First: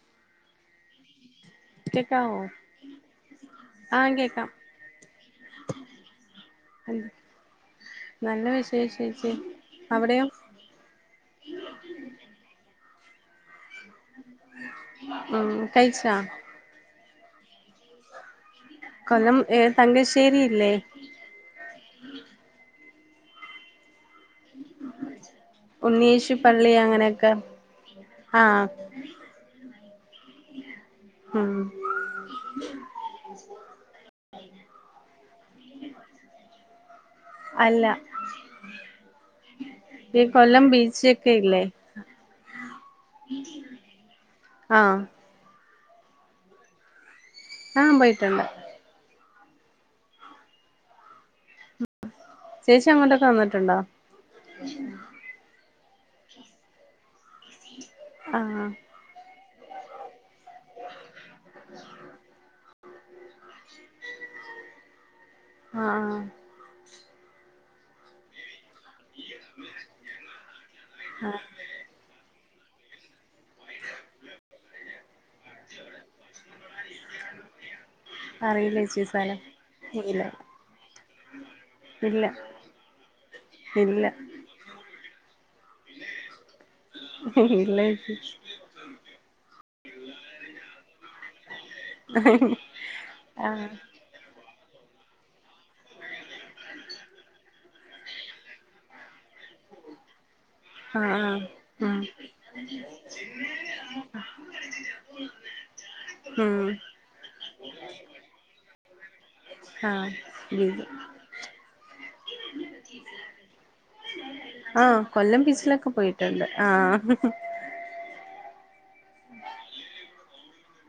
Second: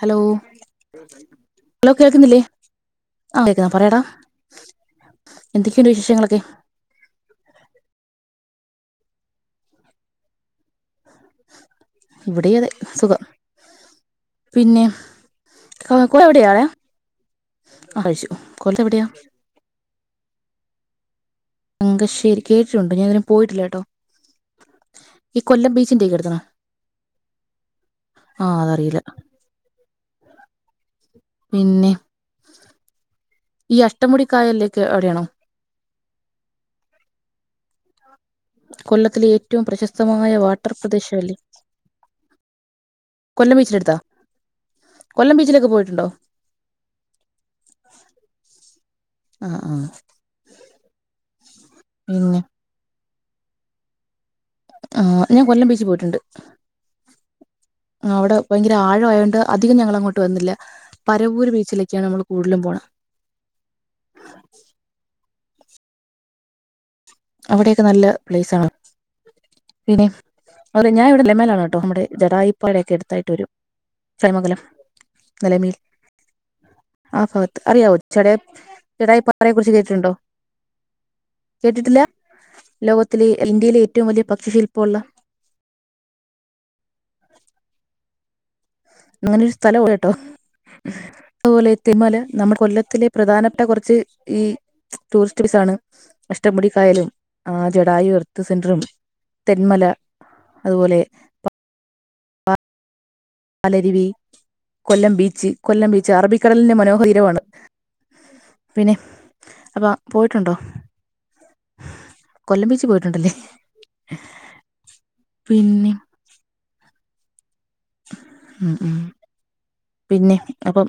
Hello hello കേക്കാവോ കേൾക്കുന്നില്ലേ ആഹ് കേക്കുന്നാ പറയടാ ആഹ് കേക്കാം എന്തൊകേയുണ്ട് വിശേഷങ്ങളൊക്കെ മ് നല്ല വിശേഷം ചേച്ചി അവിടെയോ ഇവിടെയും അതെ സുഖം പിന്നെ ഉം കഴിച്ചാ കോഴിക്കോട് എവിടെയാടാ ആഹ് കഴിച്ചു കൊല്ലത്ത് എവിടയാ കൊല്ലം ഏഹ് തങ്കശ്ശേരിയില്ലേ തങ്കശ്ശേരി കേട്ടിട്ടുണ്ട് ഞാന് ഇതുവരെ പോയിട്ടില്ല കേട്ടോ ഈ കൊല്ലം ഉണ്ണീ ബീച്ചിന്റെ ഒക്കെ ഏശു അടുത്താണോ പള്ളി അങ്ങനെയൊക്കെ ആ ആഹ് അതറിയില്ല ഉം പിന്നെ ഈ അഷ്ടമുടിക്കായലേക്ക് അ വിടെയാണോ അല്ല കൊല്ലത്തിലെ ഏറ്റവും ഈ പ്രശസ്തമായ കൊല്ലം വാട്ടർ ബീച്ചൊക്കെ പ്രദേശമല്ലേ ഇല്ലേ കൊല്ലം ബച്ചില അടുത്താ ആഹ് കൊല്ലം ബീച്ചിലൊക്കെ പോയിട്ടുണ്ടോ ആഹ് പോയിട്ടുണ്ട് ആഹ് ആഹ് ഉം പിന്നെ ചേച്ചി അങ്ങോട്ടൊക്കെ വന്നിട്ടുണ്ടോ ആഹ് ഞാൻ കൊല്ലം ബീച്ചിൽ പോയിട്ടുണ്ട് അവിടെ ആഹ് ഭയങ്കര ആഴം ആയതുകൊണ്ട് അധികം ഞങ്ങൾ അങ്ങോട്ട് വന്നില്ല പരവൂർ ബീച്ചിലേക്കാണ് നമ്മൾ കൂടുതലും പോണേ ആഹ് ആഹ ഹ് അവിടെയൊക്കെ നല്ല പ്ലേസ് ആണ് പിന്നെ അതുപോലെ ഞാൻ ഇവിടെ ആഹ് നിലമേൽ ആണ് കേട്ടോ നമ്മുടെ ജടായുപ്പാറയൊക്കെ അടുത്തായിട്ട് വരും ചടയമംഗലം നിലമേൽ ആഹ് ഭാഗത്ത് അറിയാവോ ചടാ അറിയില്ല ചേച്ചി സ്ഥലം ജടായുപ്പാറയെ കുറിച്ച് കേട്ടിട്ടുണ്ടോ ഇല്ല കേട്ടിട്ടില്ല ഇല്ല ലോകത്തിലെ ഇന്ത്യയിലെ ഇല്ല ഏറ്റവും വലിയ പക്ഷിശില്പമുളള ഇല്ല ചേച്ചി അങ്ങനൊരു സ്ഥലം ഉണ്ട് കേട്ടോ, അതുപോലെ. തെന്മല നമ്മുടെ കൊല്ലത്തിലെ പ്രധാനപ്പെട്ട ആഹ് കുറച്ച് ഈ. ടൂറിസ്റ്റ് ബസ് ആണ്, അഷ്ടമുടിക്കായലും ആഹ് ജഡായി വെൽത്ത് സെന്ററും. തെന്മല അതുപോലെ ആഹ് ആഹ് ഉം പാലരുവി കൊല്ലം ബീച്ച് കൊല്ലം ബീച്ച് ഉം അറബിക്കടലിന്റെ മനോഹര തീരമാണ്. പിന്നെ അപ്പൊ ആഹ് പോയിട്ടുണ്ടോ? ലീവ് കൊല്ലം ബീച്ചിൽ പോയിട്ടുണ്ടല്ലേ? ആഹ് കൊല്ലം ബീച്ചിലൊക്കെ പിന്നെ പോയിട്ടുണ്ട് ആഹ്. ഉം പിന്നെ അപ്പം.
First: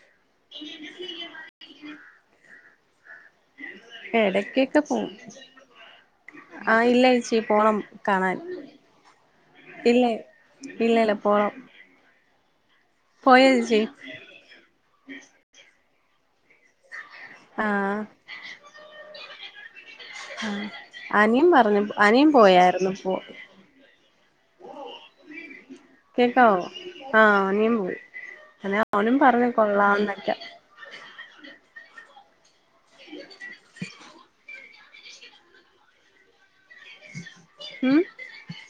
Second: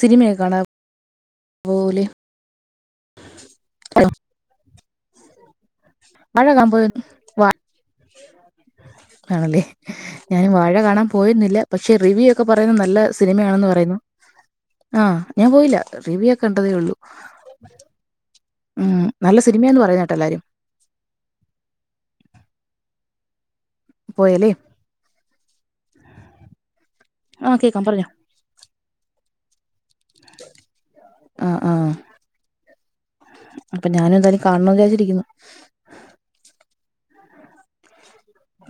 സിനിമയെക്കെ കാണാൻ പോവൂലെ? ഇടയ്ക്കൊക്കെ പോവും. വാഴ കാണാൻ പോയോ, ആഹ് ഇല്ല ചേച്ചി വാ പോണം കാണാൻ ആണല്ലേ ഇല്ല ഞാനും വാഴ ഇല്ല കാണാൻ ഇല്ല പോണം പോയിരുന്നില്ല. പക്ഷെ റിവ്യൂ ഒക്കെ പറയുന്നത് നല്ല പോയോ സിനിമയാണെന്ന് ചേച്ചി പറയുന്നു, ആഹ് ഞാൻ പോയില്ല. റിവ്യൂ ഒക്കെ കണ്ടതേയുള്ളൂ. ആഹ് ഉം നല്ല സിനിമയാ എന്ന് പറയുന്ന കേട്ടെല്ലാരും. ആഹ് അനിയൻ പറഞ്ഞു അനിയൻ പോയായിരുന്നു ഇപ്പൊ. പോയല്ലേ കേക്കാവോ ആഹ് ആ അനിയൻ കേൾക്കാം പോയി പറഞ്ഞോ അങ്ങനെ അവനും പറഞ്ഞു കൊള്ളാം എന്നൊക്കാ. ആഹ് ആഹ് അപ്പൊ ഞാനും എന്തായാലും കാണണം എന്ന് വിചാരിച്ചിരിക്കുന്നു. ഉം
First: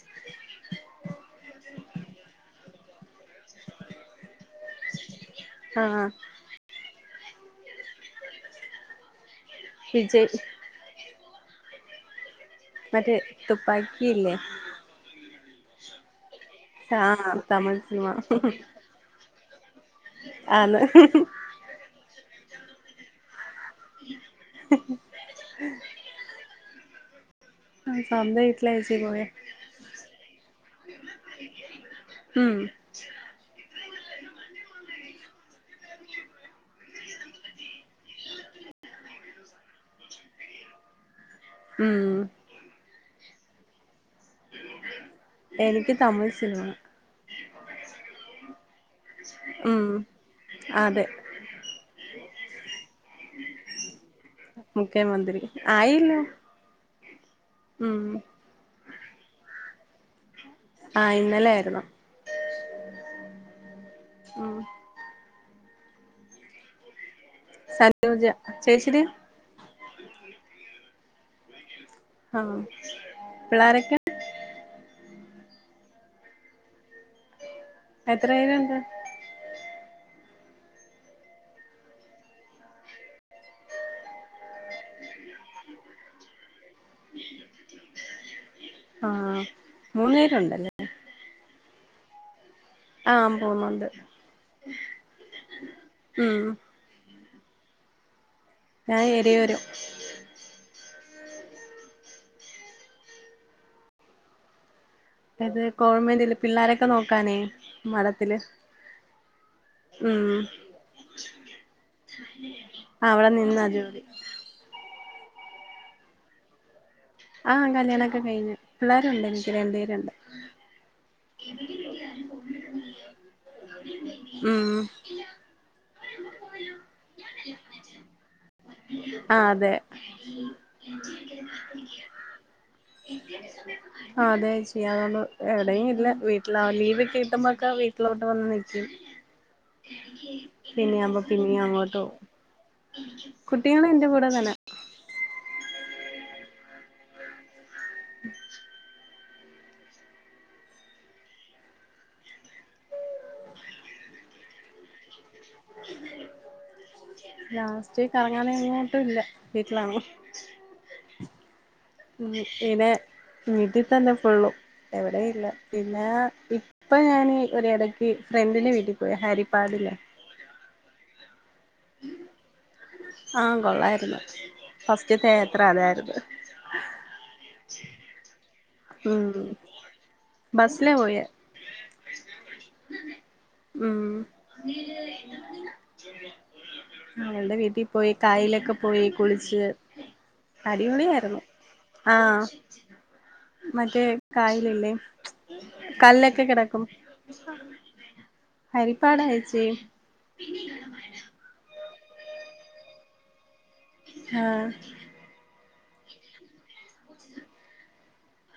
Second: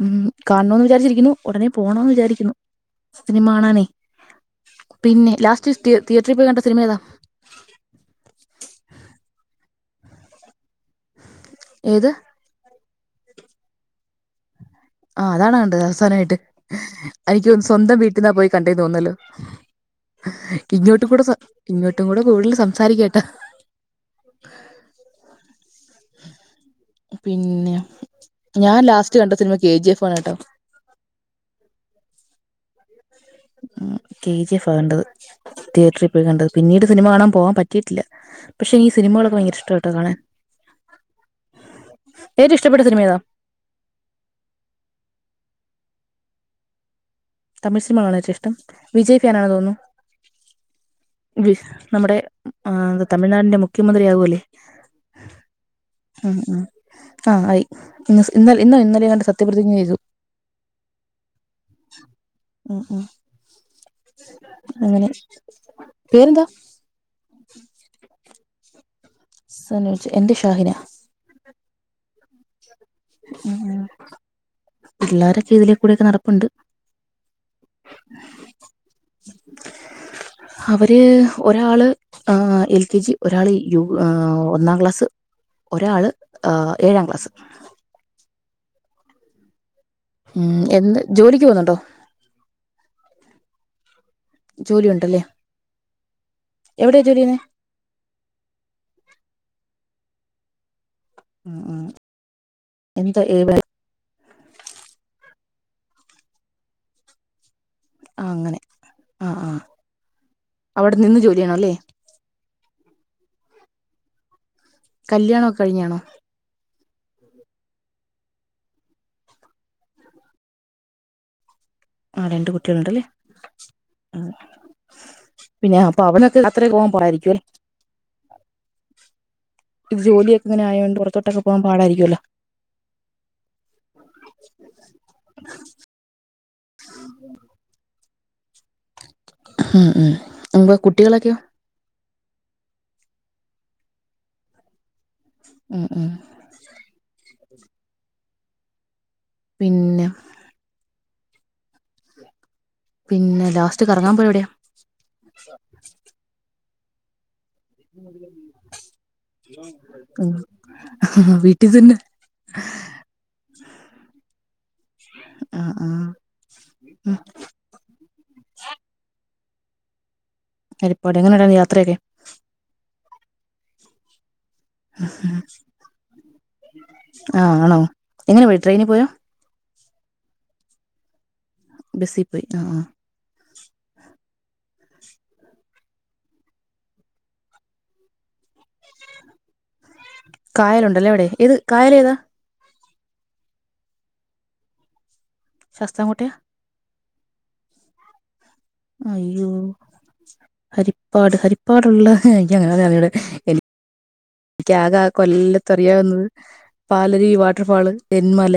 ഉം കാണോന്ന് വിചാരിച്ചിരിക്കുന്നു ഉടനെ പോണോന്ന് വിചാരിക്കുന്നു സിനിമ കാണാനേ. പിന്നെ ലാസ്റ്റ് തീ ആഹ് തീയറ്ററിൽ പോയി കണ്ട് സിനിമ ഏതാ? വിജയ് ഏത് മറ്റേ തുപ്പാക്കിയില്ലേ. ആഹ് അതാണോ കണ്ടത് അവസാനമായിട്ട്, ആഹ് എനിക്ക് തോന്നുന്നു തമിഴ് സ്വന്തം സിനിമ വീട്ടിന്ന് പോയി കണ്ടെന്ന് തോന്നുന്നല്ലോ. ആന്ന് ഇങ്ങോട്ടും കൂടെ ഇങ്ങോട്ടും കൂടെ കൂടുതൽ സംസാരിക്കുക കേട്ടോ. പിന്നെ സ്വന്തം വീട്ടിലാ ഞാൻ ചേച്ചി ലാസ്റ്റ് പോയെ കണ്ട് സിനിമ കെ ജി എഫ് ആണെട്ടോ. ഉം ഉം കെ ജി എഫ് കണ്ടത്, തീയറ്ററിൽ പോയി കണ്ടത് പിന്നീട് സിനിമ കാണാൻ പോവാൻ പറ്റിയിട്ടില്ല. പക്ഷെ ഈ സിനിമകളൊക്കെ ദയങ്കര ഇഷ്ടാട്ടോ കാണാൻ. ഉം ഏറ്റവും ഇഷ്ടപ്പെട്ട സിനിമ ഏതാ? എനിക്ക് തമിഴ് സിനിമ. തമിഴ് സിനിമകളാണ് ഏറ്റവും ഇഷ്ടം, വിജയ് ഫാൻ ആണെന്ന് തോന്നുന്നു. ഉം അതെ ഫ് നമ്മുടെ ആഹ് എന്ത് തമിഴ്നാടിന്റെ മുഖ്യമന്ത്രി ആകുവല്ലേ. മുഖ്യമന്ത്രി ആയില്ലോ. ആഹ് ആയി ഇന്ന് സ ഇന്നോ ഇന്നലേങ്ങാണ്ട് സത്യപ്രതിജ്ഞ ചെയ്തു ആഹ് ഇന്നലേയിരുന്നു ഉം ഉം ഉം അങ്ങനെ പേരെന്താ സനൂജ ചേച്ചിടെയോ സനൂജ എന്റെ ഷാഹിന ആഹ് പിള്ളാരൊക്കെ ഇതിലേക്കൂടെക്കെ നടപ്പിണ്ട് എത്രപേരെണ്ട് അവര് ഒരാള് ആഹ് എൽ കെ ജി ഒരാള് യു ഏഹ് ഒന്നാം ക്ലാസ് ഒരാള് എഹ് ഏഴാം ക്ലാസ്സ് ആഹ് ഉം എന്ന് ജോലിക്ക് പോന്നുണ്ടോ ആഹ് പോന്നൊണ്ട് ജോലി ഒണ്ടല്ലേ ഉം എവിടെയാ ജോലി ചെയ്യ്ന്നേ ഞാൻ [unintelligible] ഉം ഉം എന്ത് [unintelligible] അത് കോൺവെന്റില് പിള്ളേരൊക്കെ നോക്കാനേ ആ മഠത്തില് അങ്ങനെ ആ ആ ഉം അവിടെ നിന്ന് ജോലി ചെയ്യണം അല്ലേ അഹ് അവിടെ നിന്നാ ജോലി കല്ല്യാണോക്കെ കഴിഞ്ഞാണോ ആഹ് കല്ല്യാണൊക്കെ കഴിഞ്ഞ് പിള്ളേരുണ്ട് എനിക്ക് രണ്ടുപേരുണ്ട് ആഹ് രണ്ട് കുട്ടികളെണ്ടല്ലെ ഉം പിന്നെ അപ്പൊ അവനൊക്കെ അത്ര [unintelligible] ആ അതെ ഇത് ജോലിയൊക്കെ ഇങ്ങനെ ആയോണ്ട് പുറത്തോട്ടൊക്കെ പോകാൻ പാടായിരിക്കുവല്ലോ അതേച്ചി ആണ് എവിടെയും ഇല്ല വീ ട്ടിലാ ലീവ് കിട്ടുമ്പോക്കെ വീട്ടിലോട്ട് വന്ന് നിക്കും അപ്പോൾ പിന്നെയാമ്പം കുട്ടികളൊക്കെയോ പിന്നീം അങ്ങോട്ട് പോവും കുട്ടികളെന്റെ കൂടെ തന്നെ ഉം ഉം ഉം പിന്നെ പിന്നെ ലാസ്റ്റ് കറങ്ങാൻ പോയ എവിടെയാ ലാസ്റ്റ് കറങ്ങാന് എങ്ങോട്ടും ഇല്ല വീട്ടിലാണ് വീട്ടി തന്നെ ഉം [unintelligible] വിട്ടീ തന്നെ ഫുള്ളും എവിടേം ഇല്ല ആ ആ പിന്നെ ഇപ്പൊ ഞാന് ഒരെട ക്ക് ഫ്രണ്ടിന്റെ വീട്ടി പോയി ഹരിപ്പാടിള്ളെ ഹരിപ്പാട് എങ്ങനെണ്ടായിരുന്നു യാത്രെക്കെ ആഹ് കൊള്ളായിരുന്നു ഫസ്റ്റ്ത്തെ യാത്ര അതായിരുന്നു ആഹ് ആണോ എങ്ങനെ പോയത് ഉം ബസ്സിനാ പോയേ ബസ്സി പോയി ആഹ് ആഹ് ഉം അവളുടെ വീട്ടിൽ പോയി കായലൊക്കെ പോയി കുളിച്ച് കായലുണ്ടല്ലേ അവിടെ അടിപൊളിയായിരുന്നു ഏത് കായൽ ഏതാ ആഹാ മറ്റേ കായല് ഇല്ലേ ശാസ്താംകോട്ടയാ കല്ലൊക്കെ കിടക്കും ഹരിപ്പാടാ അയ്യോ ചേച്ചി ഹരിപ്പാട് ഹരിപ്പാ പ്പാടുള്ള എനിക്കങ്ങനെ അറിഞ്ഞൂട ആഹ് എനിക്ക് ആകെ കൊല്ലത്ത് അറിയാവുന്നത് പാലരുവി വാട്ടർ ഫാള് തെന്മല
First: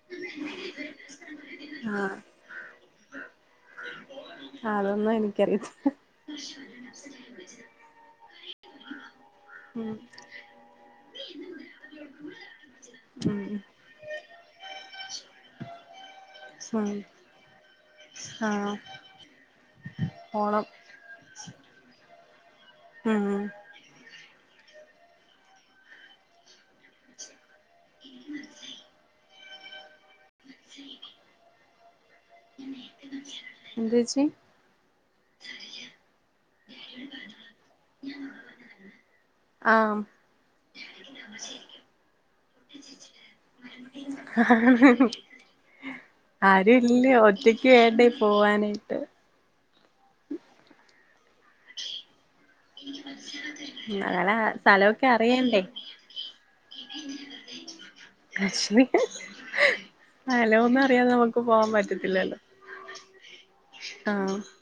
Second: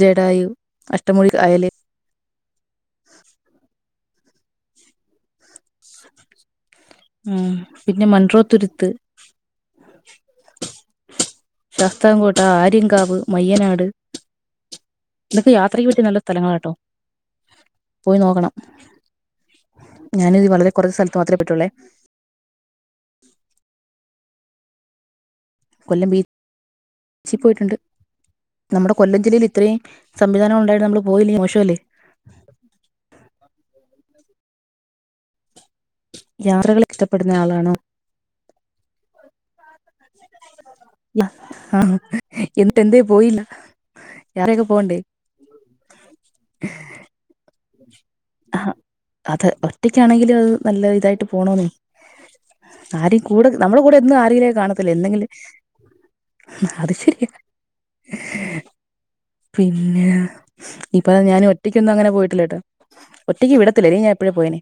ജഡായു അഷ്ടമുടി കായല് ആഹാ അതൊന്നും എനിക്കറിയത്തില്ല ഉം പിന്നെ മൺറോത്തുരുത്ത് ഉം ശാസ്തങ്കോട്ട, ആര്യങ്കാവ്, ഉം മയ്യനാട് ഇതൊക്കെ യാത്രക്ക് പറ്റിയ നല്ല സ്ഥലങ്ങളാട്ടോ ഉം പോയി നോക്കണം ആഹ് ഞാനത് ഓണം വളരെ കൊറച്ചു സ്ഥല ത്ത് മാത്രേ പറ്റോളൂ ആഹ് കൊല്ലം ബീ ച്ചിൽ പോയിട്ടുണ്ട് [unintelligible] നമ്മുടെ കൊല്ലം ജില്ലയില് ഇത്രയും സംവിധാനങ്ങളുണ്ടായിട്ട് നമ്മള് പോയില്ലെങ്കി മോശംല്ലേ എന്താ ച്ചി യാത്രകൾ ഇഷ്ടപ്പെടുന്ന ആളാണോ [unintelligible] ആഹ് ആഹാ എന്നിട്ട് എന്തേ പോയില്ല യാത്രയൊക്കെ പോകണ്ടേ ആരുംല്ല്യ ഒറ്റക്ക് ക്ക്‌ വേണ്ടേ ആഹ് പോവാനായിട്ട് അത് ഒറ്റക്കാണെങ്കിലും അത് നല്ല ഇതായിട്ട് പോണെന്നേ ആരും കൂടെ നമ്മുടെ കൂടെ എന്നും അങ്ങനെ ആരെങ്കിലേ കാണത്തില്ല സ്ഥലമൊക്കെ എന്നെങ്കിലും അറിയണ്ടേ അത് ശരിയാ വെഷമിക്കാ പിന്നെ ഇപ്പ ഞാനും പോവാൻ ഒറ്റക്കൊന്നും അങ്ങനെ പറ്റത്തില്ലല്ലോ പോയിട്ടില്ല ട്ടോ ഒറ്റക്ക് വിടത്തില്ല അല്ലെ ഞാ എപ്പഴേ ആഹ് പോയേനെ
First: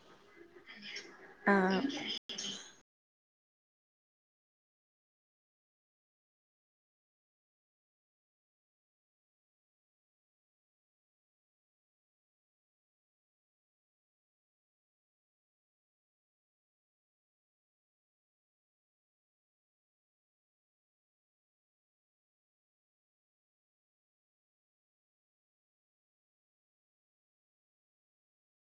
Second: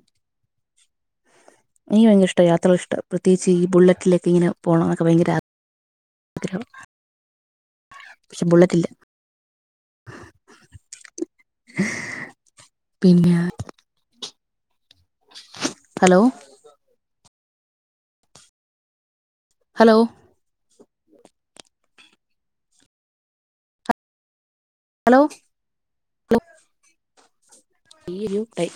ആഹ് എനിക്ക് ഭയങ്കര ഇഷ്ട്ട യാത്രകൾ ഇഷ്ട്ട പ്രത്യേകിച്ച് ഈ ബുള്ളറ്റിലേക്ക് ഇങ്ങനെ പോണം എന്നൊക്കെ ഭയങ്കര ആഗ്രഹം ആഗ്രഹം പക്ഷെ ബുള്ളറ്റില്ല പിന്നെ ഹലോ ഹലോ ഹലോ ഈ ഒരു ട്ടൈ